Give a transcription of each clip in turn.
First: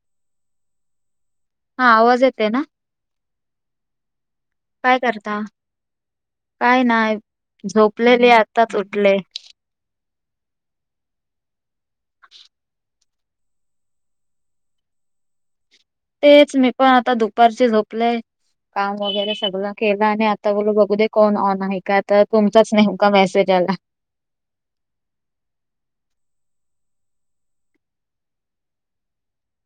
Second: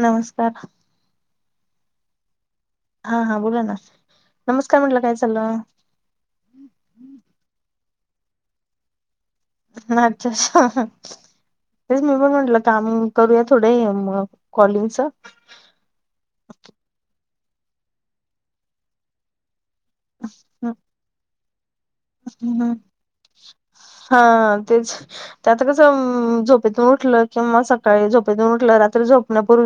नमस्कार. हा आवाजेत ना. हा हा बोला ना नमस्कार म्हंटलं काय चाललं. काय नाही झोपलेले आताच उठले. अच्छच तेच मी पण म्हटलं काम करूया थोडं कॉलिंगच. तेच मी पण आता दुपारची झोपलंय काम वगैरे सगळ. केला आणि आता बोल बघू दे कोण ऑन आहे का आता तुमचाच नेमका मेसेज आला हा तेच त्या आता कसं झोपेतठ. कंवा सका झ र झोण्यापूर्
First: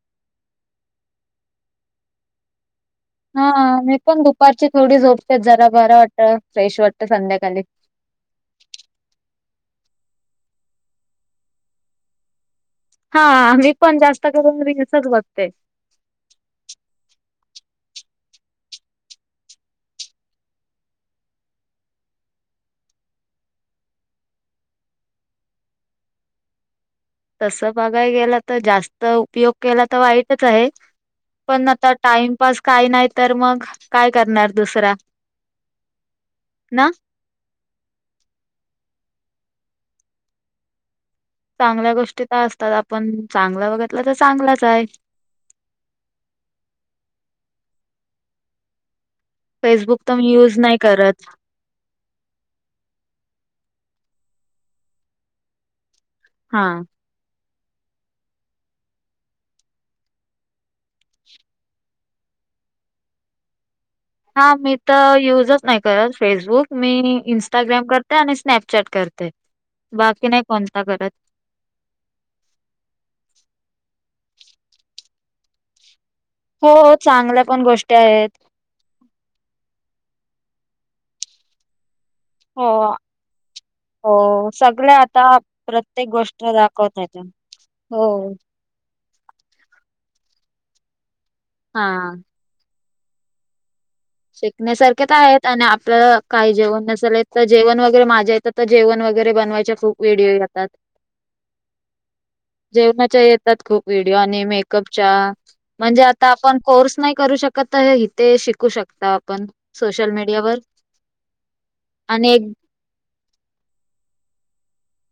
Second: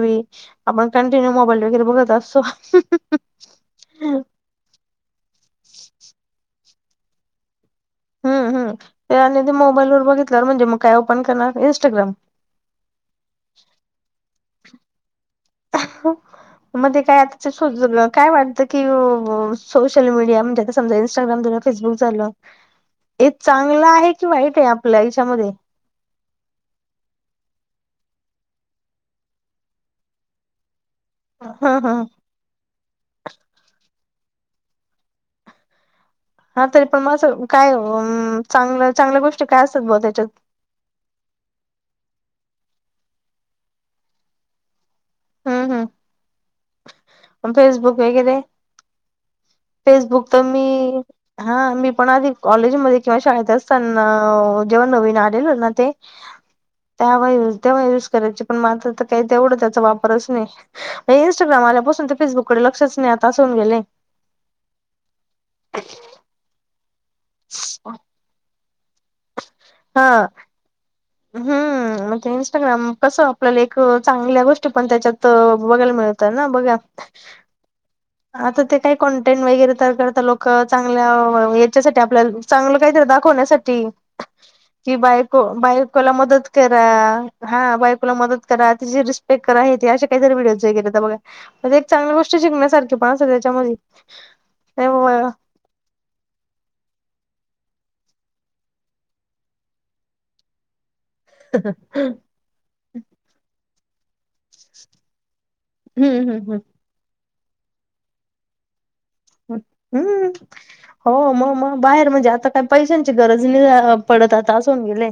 आपण कंटिन्यूबाईल वरे बत असत. [inaudible] हा मी पण दुपारची थोडी झोपते जरा बर वाटत फ्रेश वाटत संध्याकाळी हम् हम् त्या ते मोबाईल वर बघितलं म्हणजे मग काय ओपन करणार इं्स्टाग्राम हाम म्ही पण जास्त करून रि सगवत मध्ये काय आता. काय वाटतं की सोशल मीडिया म्हणजे आता समजा इंस्टाग्राम झालं फेसबुक झालं. हे चांगलं आहे कि वाईट आहे आपल्या आयच्यामध्ये तस बघाय गेला तर जास्त उपयोग केला तर वाईटच आहे. पण ह आता ह टाइमपास काही नाही तर मग काय करणार दुसरा हा तरी ना पण म असं काय चांगलं चांगल्या गोष्टी च कायस बोलतच्या चांगल्या गोष्टी तर असतात आपण चांगलं बघितलं तर चांगलाच आहे. हम्म हम् फेसबुक वगैरे फेसबुक तर मी हा मी पण आधी कॉलेजमध्येध्ये किंवा शाळेतच. जेव्हा नवीन आलेल हो ना ते हा त्या व तेव्हा यूज करायची पण मात्र तर काही तेवढं त्याचा वापरच नाही इंस्टाग्राम आल्यापासून ते फेसबुकडे लक्षच नाही आता असून गेले. हा मी तर युजच नाही करत फेसबुक मी इंस्टाग्राम करते आणि ट करते हा बाकी नाही कोणता करत. हम्म इन्स्टाग्रामवर कसं आपल्याला एक चांगल्या गोष्टी पण त्याच्यात बघायला मिळतं. त्याना हो बघात. चांगल्या पण गोष्टी आहेत आता ते काय कॉनटेंट वगैरे तर करता लोक चांगल्या येच्या साठी आपल्या हो चांगलं कांहीतरी दाखविण्यासाठी हो कि सगळ्या आता बायको प्रत्येक बायकोला गोष्ट मदत करा. दाखवत आहेत हा बायको ला हो मत करा तीची रिस्पेक्ट करा. करा ते असे कांहीतरी व्हिडिओ वगैरे बघा हा एक चांगल्या गोष्ट शिकण्यासारखं पण असता त्याच्यामध्ये शिकण्यासारखे हम्म तर आहेत आणि आपल्याला काही जेवण नसेल येत. तर जेवण वगैरे माझ्या येच्या तर जेवण वगैरे बनवायचे खूप व्हिडिओ येतात. जेवणाच्या येतात खूप व्हिडिओ आणि मेकअपच्या म्हणजे आता हम्म आपण हम्म कोर्स नाही करू शकत तरी तेे शिकू शकतात. हम्म हो मग मग बाहेर म्हणजे आणि एक आता काय पैसयंची पैसे यांची गरज पडत नाही आता असहूणगेलआहे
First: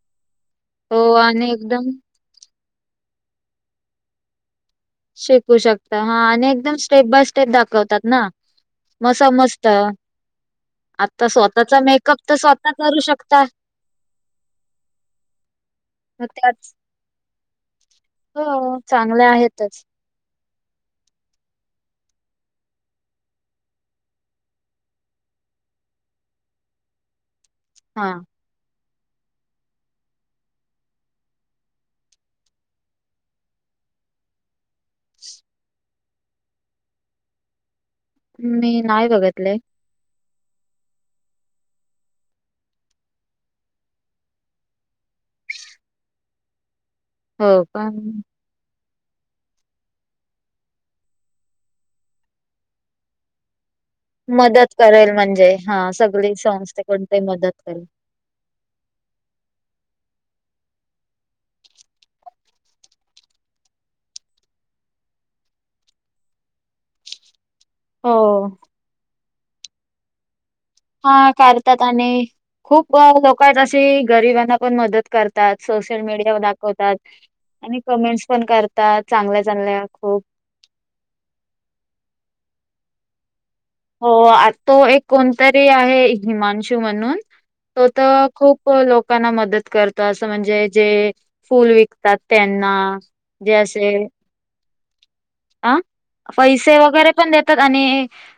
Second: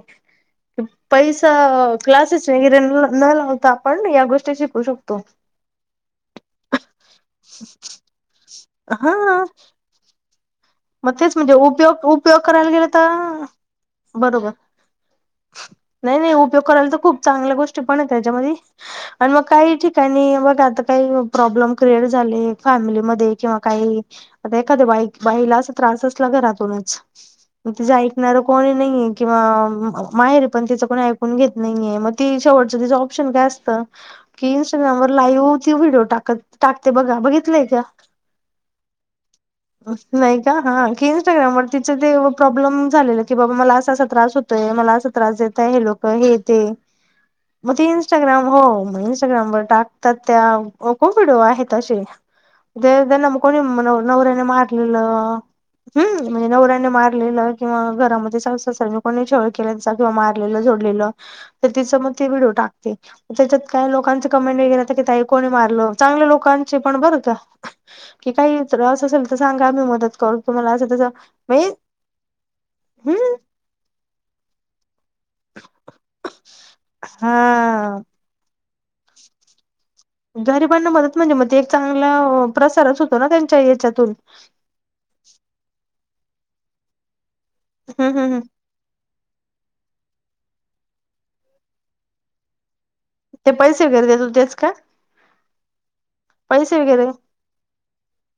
हो पैसा आणि एकदम क्लासेस. विगीरण न लावता आपण या गोष्टींची शिकू शकता हा आणि एकदम स्टेप बॉर्य स्टेप दाखवतात ना. मसा हा मस्त. मग तेचं म्हणजे उपयोग तर उपयोग करायला स्वतः गेले करू तर शकता बरोबर. नाही मग नाही उपयोग त्याच करायला तर खूप चांगल्या गोष्टी पण आहे त्याच्यामध्ये हो चांगले आणि मग काही आहेतच ठिक. त्याणी आता बघा काही प्रॉब्लेम क्रिएट झाले फॅमिलीमध्ये किंवाकाही एखाद्या एका बाईला त्रास असला घरातूनच तीच हा अयकणारा कोणीनाहीआहे. किंवा माहरी पण तिच कोणी ऐकून घेत नाहीआहे मग तीच शेवटच ऑप्शन काय असत. कि इन्स्टाग्रामवर लाईवचे व्हिडिओ टाकते टाकते बघा बघितलंय आहे का? मी नाही बघितलय. नाही का हा. की इन्स्टाग्रामवर तिचं ते प्रॉब्लेम झालेलं, की बाबा मला असा असा त्रास होतोय. मला अस त्रास दे त आहे ते लोकं हे ते. हो मग ते पण इंस्टाग्राम हो मग इंस्टाग्राम व टाकतात त्या, खूप व्हिडिओ आहेत असे. ते त्यांना कोणी मग नव नवऱ्याने मदत करेल मारलेलं म्हणजे हा हं, सगळी म्हणजे संस्थे नवऱ्याने कोणते मारलेलं मदत किंवा करेल घरामध्ये सासू सासऱ्यांनी कोणी छळ केल्याचा किंवा मारलेलं झोडलेलं तर ती समोर ती व्हिडिओ टाकते. त्याच्यात काय लोकांचं कमेंट वेगळं राहतंय, तर काय ताई कोणी मारलं? चांगल्या लोकांचेपण बरं का. की हो काही त्रास असेल तर सांगा, आम्ही मदत करू. तुम्हाला असं तसं हा म्हणजे कारत्यात आणि खूप हम्म लोक आहेत अशी गरीबांना पण मदत करतात. सोशल मीडियावर दाखवतात. आणि हा कमेन्ट्सपण करतात चांगल्या चांगल्या. खूप गरिबांना मदत म्हणजे मग ते एक चांगला प्रसारच होतो ना त्यां हो आ तो एक कोणतरी आहे हिमांशू म्हणून तो हम्म तर हम्म हम्म खूप लोकांना मदत कर तो, असं म्हणजे जे फुलं विकतात त्यांना. ते पैसे वगैरे देतात तेच काय? आ पैसे वगैरे पण देतात आणि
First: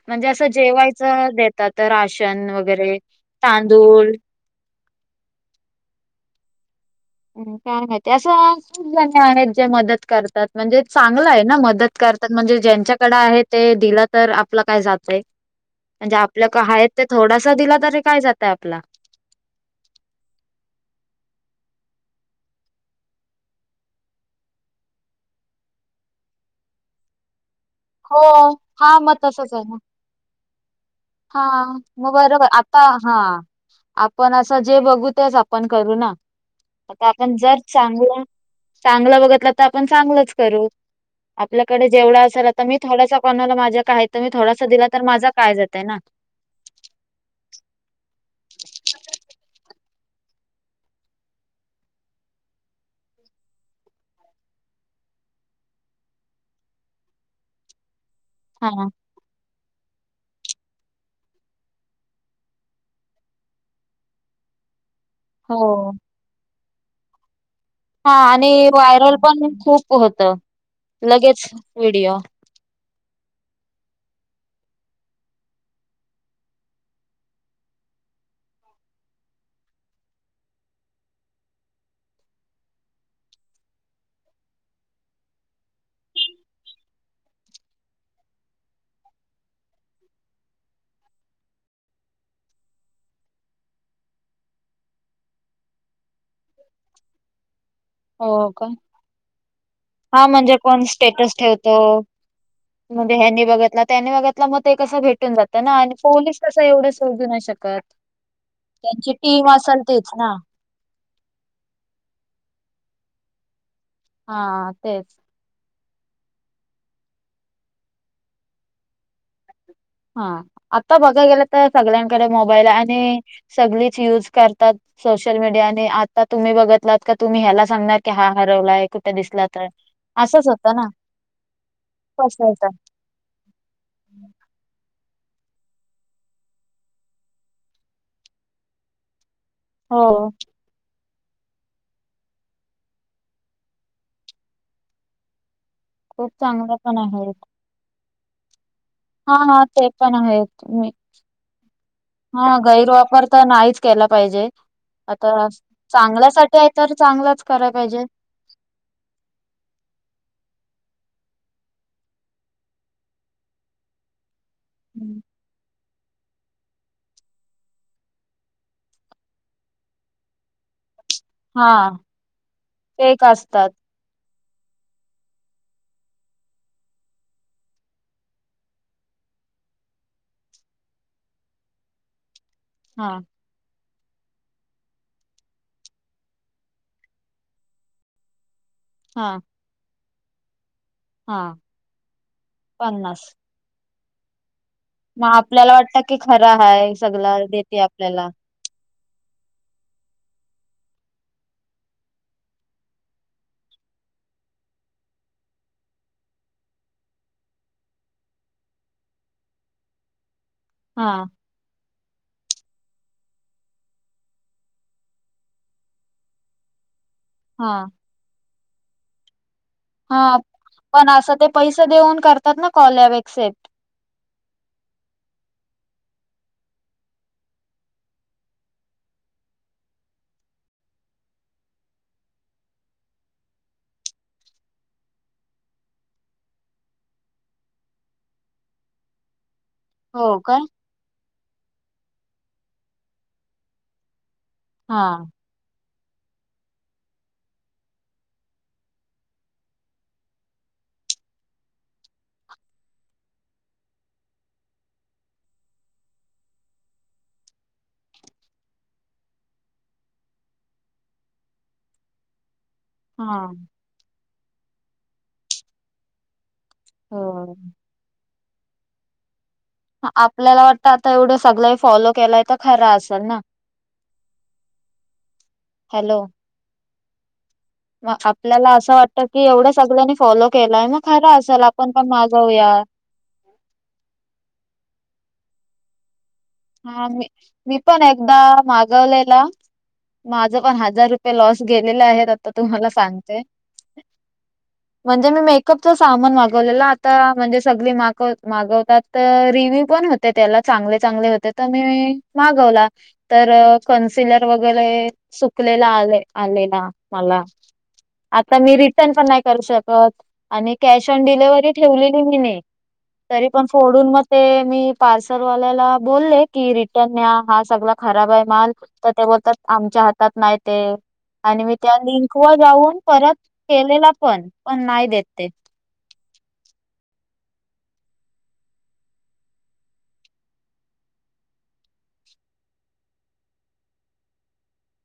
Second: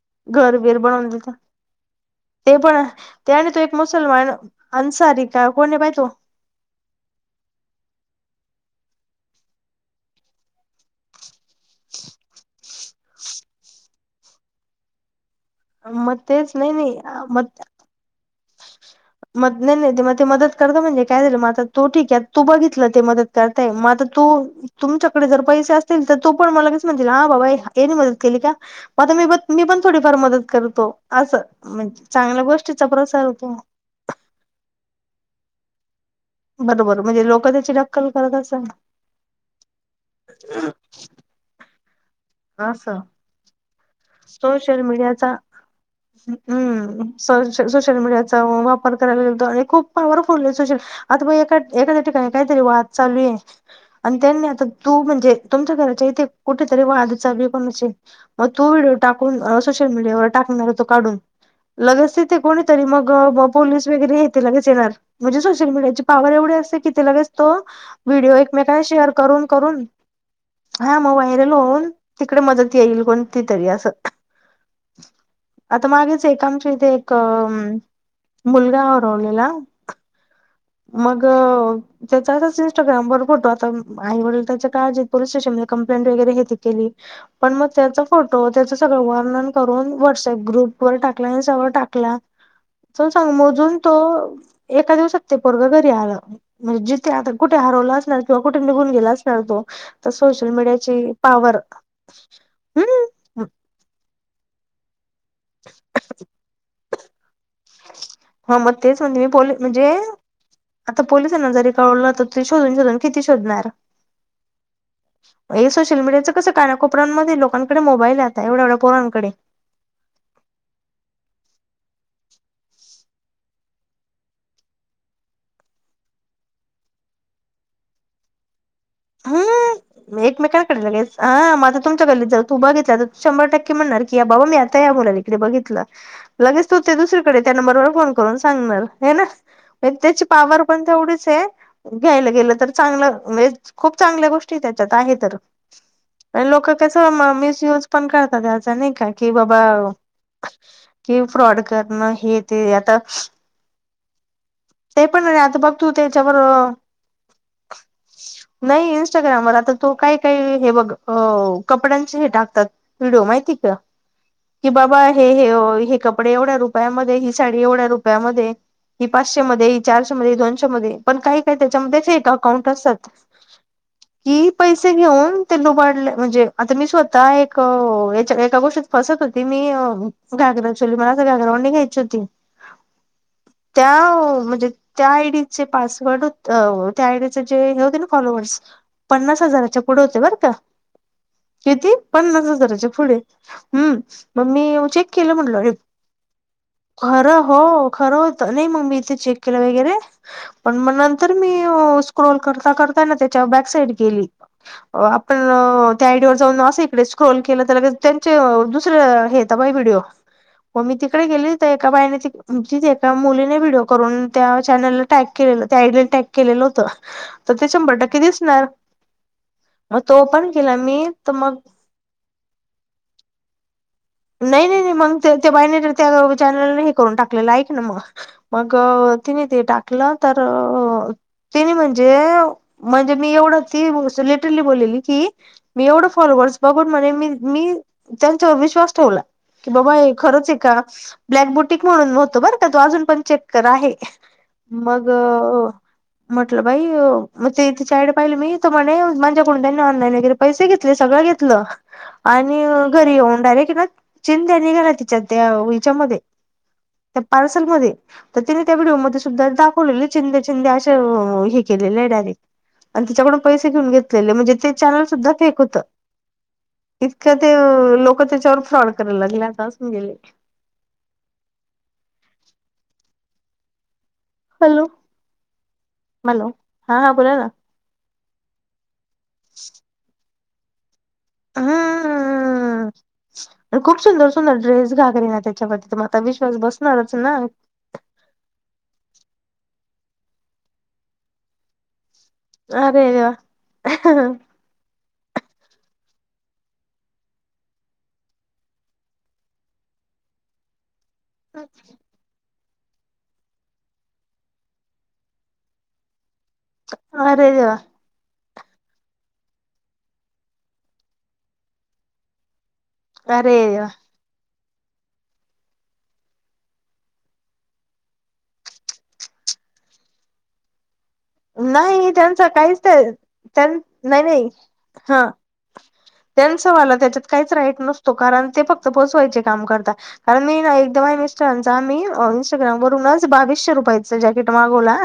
म्हणजे असं घर बीर बनवून जेवायचं देत देतात, राशन ते वगैरे, तांदूळ अंसारिका कोण हाय बाय तो. काय माहित अशा आहेत जे मदत करतात, म्हणजे चांगलं आहे ना, मदत कर करतात म्हणजे ज्यांच्याकडे आहे ते दिलं, तर आपलं काय जातंय. म्हणजे मग तेच नाही आपल्याकडे आहे, नाही ते थोडासा दिला तरी काय जातंय आपला. माधनं नाही मग ते मदत करता म्हणजे काय झालं मग आता तो ठीक आहे. तू बघितलं ते मदत करताय. म आता तू तुमच्याकडे जर पैसे असतील, तर तूपण मग लगेच म्हणशील, हा बाबा हे ने मदत हो केली का. हा म आता मग मीपण तसच आहे ना मीपण थोडीफार मदत करतो. असं म चांगल्या गोष्टी आहा आपणं असं जे बघू, तेच आपणं करू ना. बरोबर आता म्हणजे आपणं लोक जर त्याची नक्कल चांगलं करत असेल चांगलं बघितलं, तर आपण चांगलंच करू. आपल्या कडे जेवढं असेल, आता मी असं थोडासा कोणाला माझ्या काय तर मी थोडासा सोशल दिला तर माझा मीडियाच्या काय जातय ना अं सोश सोशल मीडिया चा वापर कराय लागलो, तर हे खूप पवरफुल आहे सोशल आता एखा्या ठिकाणी काहीतरी वाद चालू आहेः हं. आणि त्यांनी आता तू म्हणजे तुमच्या घराच्या इथे कुठेतरी वाद चालू आहे कोणाशी तो हा व्हिडिओ टाकून अ सोशल मीडियावर टाकणार तो काढून लगेच तेथे कोणीतरी, मग पोलीस वगैरे येथे लगेच येणार. म्हणजे सोशल हो मीडियाची पावर एवढी असते की, ते लगेच तो हा व्हिडिओ आणि एकमेकांना शेअर व्हायरल करून पण करून खूप होत हा मग लगेच व्हायरल होऊन व्हिडिओ. तिकडे मदत येईल कोणती तरी असं. आता मागेच एक आमच्या इथे एक मुलगा हरवलेला. मग त्याचा असच इंस्टाग्रामवरर फोटो आता आई वडील त्याच्या काळजीत पोलीस स्टेशन ला कंप्लेंट वगैरे इथं केली, पण मग त्यांचं फोटो त्याच सगळं वर्णन करून व्हॉट्सअप ग्रुपवर टाकला, इन्स्टा वर टाकला. च सांग, मोजून तो एका दिवसात ते पोरगं घरी आलं. म्हणजे जिथे आता कुठे हरवला असणार किंवा हो कुठे का? निघून गेला असणार तो, तर हा सोशल म्हणजे कोण मीडियाची स्टेटस पावर ठेवतो. मग ते ह्याने हम्म बघतला त्याने बघतला मग ते कसं भेटून जातं ना आणि पोलीस कसं एवढं शोधू नाही श कत. हा मग तेच त्यांची म्हणते मी टीम पोली असंल म्हणजे तीच ना. आता पोलिसांना जरी कळवलं, तर ते शोधून शोधून किती शोधणार? हा तेच. हे सोशल मीडियाचं कस कारण कोपऱ्यांमध्ये लोकांकडे मोबाईल यता एवढ्या एवढ्या पोरांकडे हा आता बघा गेलं तर सगळ्यांकडे मोबाईल आणि सगळीच यूज करतात. सोशल मीडिया आणि आता तुम्ही बघितलात का तुम्ही ह्याला सांगणार की हा हरवलाय कुठे दिसला तर हम्म असंच होतं एकमेकांकडे ना लगेच हा माझा तुमच्या गल्लीत जा तू पसरत बघितला तर शंभर टक्के म्हणणार की बाबा मी मुला इकडे बघितलं लगेच तो ते दुसरीकडे त्या नंबरवर फोन करून सांगणार हे ना. म्हण हो त्याची पावर पण तेवढच आहे घ्यायला गेलं तर चांगलं म्हणजे खूप चांगल्या गोष्टी त्याच्यात आहे तर खूप आणि लोक चांगलं कस पण आहे. मिसयूज पण करतात. त्याचा नाही का कि हा बाबा हा ते पण आहेत च कि फ्रॉड करणं हे हा ते आता गैरवापर तर नाहीच. केला पाहिजे. ते पण नाही आता बघतो त्याच्यावर चांगल्यासाठी आहे तर चांगलाच कराय पाहिजे. नाही इनस्टाग्रामवरर आता तू काय काय हे बघ. हो कपड्यांचे हे टाकतात व्हिडिओ माहिती का की बाबा हम्म. हे हे. कपडे एवढ्या रुपयामध्ये ही साडी एवढ्या रुपया मध्ये पा पाचशे मध्ये चारशे मध्ये दोनशे मध्ये पण काही काही हा त्याच्यामध्येच फेक अकाउंट असतात. फेक असतात कि पैसे घेऊन ते लुबाडले म्हणजे आता मी स्वतः एक एका गोष्टीत फस होती मी घागरा चोली मला घागरा ओढणी घ्यायची होती. हा. त्या हो म्हणजे त्या आयडीचे पासवर्ड त्या आयडीचे जे हे होते ना फॉलोवर्स हा पन्नास हजाराच्या पुढे होते बरं का? हा किती पन्नास हजाराच्या पुढे पन्नास हम्म. म मी चेक केलं मग म्हटल आपल्याला वाटत की खरा हाय सगला खरं हो देते खरं आपल्याला होत नाही मम्मी क वरे पण म नंतर मी स्क्रोल करता करता त्या बॅक साईड गेली. आपण त्या आयडीवर जाऊन अस इकडे स्क्रोल केल तर त्यां दुसर्या हे तर बाई व्हडिओ व मी हा तिकडे गेली तर एका बाईने एका मुलीने व्हडिओ करून त्या चॅनल टॅग केलेलं त्या आइडीला टेग केलेलं होत तर ते हा शंभर टक्के दिसणार. मग तो हा ओपन केला मी पण तर असं ते मग पैसे देऊन करतात ना कॉल एक्सेप्ट नाही नाही नाही मग ते बहिणी त्या चॅनलने हे करून टाकलेलं आहेक ना मग मग. तिने ते टाकलं, तर तिने म्हणजे म्हणजे मी एवढ ती क मी फॉो [unintelligible] ठोला की बाबा हो खरंच आहे काय का. ब्लॅक बोटक म्हणून होतो, बरं का तो अजून पण चेक्कर आहे हा मग. म्हटलं बाई मग ते इथे चाईडे पाहिले, मी त म्हणे माझ्याकडून त्यांनी ऑनलाईन वगैरे पैसे घेतले सगळे. घरी [unintelligible] चिंद्या निघाला तिच्या ते हच्यामध्येध्ये. त्या पार्सलमध्येध्ये तर त्याने त्या व्हिडिओमध्ये सुद्धा दाखवलेले चिंदे चिंदे अे हे के. डरे त्याच्याकडून हा पै घेन घेत म्हणजे ते चॅल सुधा फेक होत. इतकं ते हो लोक त्याच्यावर फ्रॉड करायला लागल्यात. आपल्याला वाटतं आता एवढं सगळ फॉलो केलाय तर खरं असेल ना. हॅलो हॅलो मॅलो हा हा बोला ना. मग आपल्याला असं वाटतं की, एवढं सगळ्यांनी फॉलो केलंय म. हम्मममम खूप सुंदर सुंदर ड्रेस घागरी ना त्याच्यावर तर मग [unintelligible] हा बसणारच मी ना मी पण एकदा मागवलेला. माझ पण हजार रुपये लॉस गेलेले आहेत. तर तुम्हाला अरे देवा सांगते म्हणजे मी म. पच सामान मागवलेला आता म्हणजे, सगळी मागव मागवतात तर रिव्यू पण होते त्याला. चांगले चांगले. ते तर मी मागवला तर कन्सिलर वगैरे सुकलेला आले. अली ना मला. अरे देवा आता मी रिटर्न पण नाही करू शकत आणि कॅश ऑन डिलिव्हरी ठेवलेली मी नाही. तरी अरे पण देवा फोडून मग ते मी पार्सलवाल्याला. बोलले की रिटर्न न्या हा सगळा खराब आहे माल तर ते बोलतात आमच्या हातात नाही ते. आणि मी त्या नाही लिंक त्यांचा वर काहीच जाऊन परत त्यां केलेला नाही नाही पण पण नाही हा देते. त्यांच वालं त्याच्यात. काही राइट नसतो कारण ते फक्त पोचवायचे काम करत कारण मी एकदा मिस्टर आ. इस्टाग्राम वून बावीसशे रुपयाच जॅकेट मागवला.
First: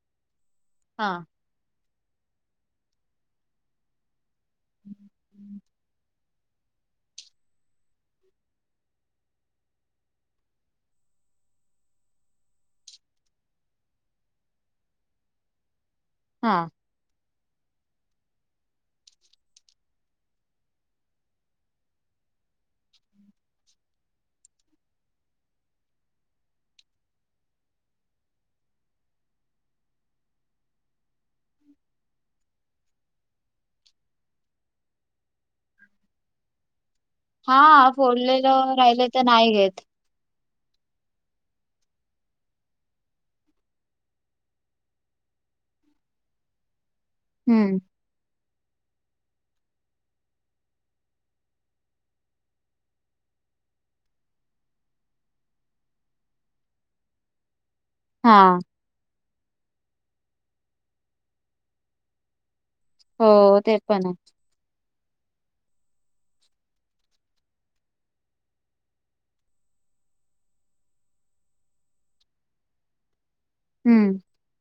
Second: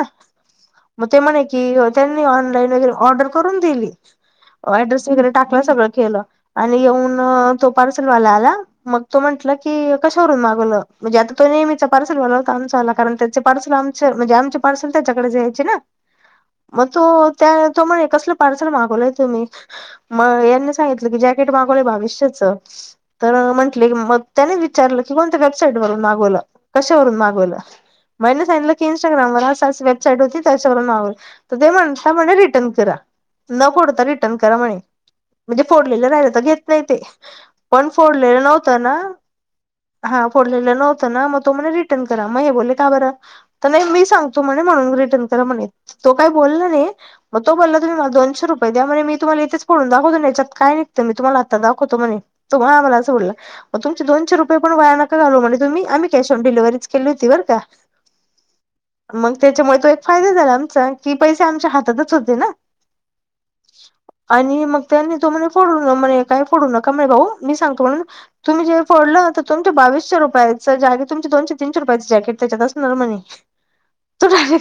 मग हा ते म्हणे क त्यांनी ऑनलाईन वगैरे ऑर्डर करून दिली. वगैरे टाकलं सगळं केलं. आणि येऊन तो पार्सेलवाला आला मग तो म्हंटलं की कशावरून मागवलं म्हणजे आता तो नेहमीचा पार्सल वालाव होता, आमचा आला कारण त्याचे पार्सल आमच म्हणजे, आमचे पार्सल त्याच्याकडे जायचे ना. हा मतु [unintelligible] त्या तो म्हणे कसलं पार्सल मागवलंय तुम्ही मग ह्यांनी सांगितलं की जॅकेट मागवलंय बाविश्येच. तर म्हंटली मग त्याने विचारलं की कोणत्या वेबसाईट वरून मागवल कशावरून मागवल. मिन सांगितलं की इंस्टाग्राम वर असं असं वेबसाईट होती त्याच म्हनावं तर ते म्हणे त्या म्हणे रिटर्न करा न फोडता रिटर्न करा म्हणे. म्हणजे फोडलेलं राहिलं तर घेत नाही ते. पण हा फोडलेलं नव्हत ना, राहिलं तर नाही घेत हा. फोडलेलं न्हवत ना मग तो म्हणे रिटर्न करा मग हे बोलले का बरं तर नाही मी सांगतो म्हणे म्हणून रिटर्न तो काही बोलला नाही, मग तो हम्म बोलला तर मला दोनशे रूप म्हणे मी तुम्हाला इथेच फोडून दाखवतो ना ह्याच्यात काय निघतं मी तुम्हाला आत्ता दाखवतो म्हणे तो मला असं बोलला. तुमचे दोनशे रुपये पण वाया नका घालवू म्हणे तुम्ही आम्ही कॅश ऑन डिलव्हरीचं केली होती बर का. हा. मग त्याच्यामुळे तो एक फायदा झाला आमचा कि पैसे आमच्या हातातच होते ना. हो ते पण हाय. आणि मग त्यांनी तो म्हणे फोडून बघ म्हणे काय फोडू नका मी भाऊ मी सांगतो म्हणून तुम्ही जे फोडलं तर तुमच्या बा बावीसशे रुपयाचं जॅक तुमचं दोनशे तीनशे रुपयांचं जॅकेट त्याच्यात असणार म्हणे. हम्म.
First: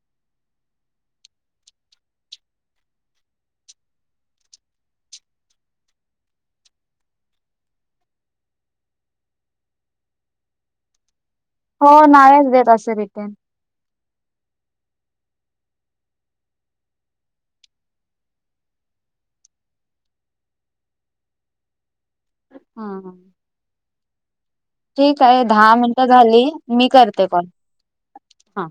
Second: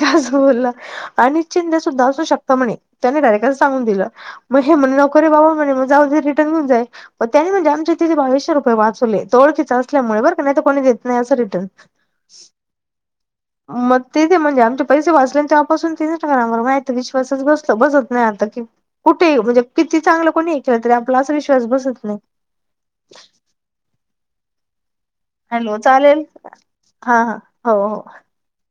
[unintelligible] आणि चिंद्या सुद्धा असू शकत म्हणे त्याने डायरेक्ट असं सांगून दिलं मग हे म्हणल बाबा म्हणे मग जाऊदे रिटर्न घेऊन जाय मग त्याने म्हणलें आमच्या तिथे बावीसशे रुपये वाचवले तो ओळखिचा असल्यामु बरं का नाहीतर कोणी देत नाही असं रिटर्न, हो नाहीच देत असं रिटर्न मग ते ते म्हणजे आमच्या पैसे वाचले तेवपासून इंस्टाग्रामवर विश्वासच बस बसत नाही आता की कुठे म्हणजे चांगलं कोणी केलं तरी आपला विश्वास बसत नाही. हा. ठीक आहे दहा हॅलो मिनटं चालेल झाली मी हा करते हा कॉल. हो हो हा.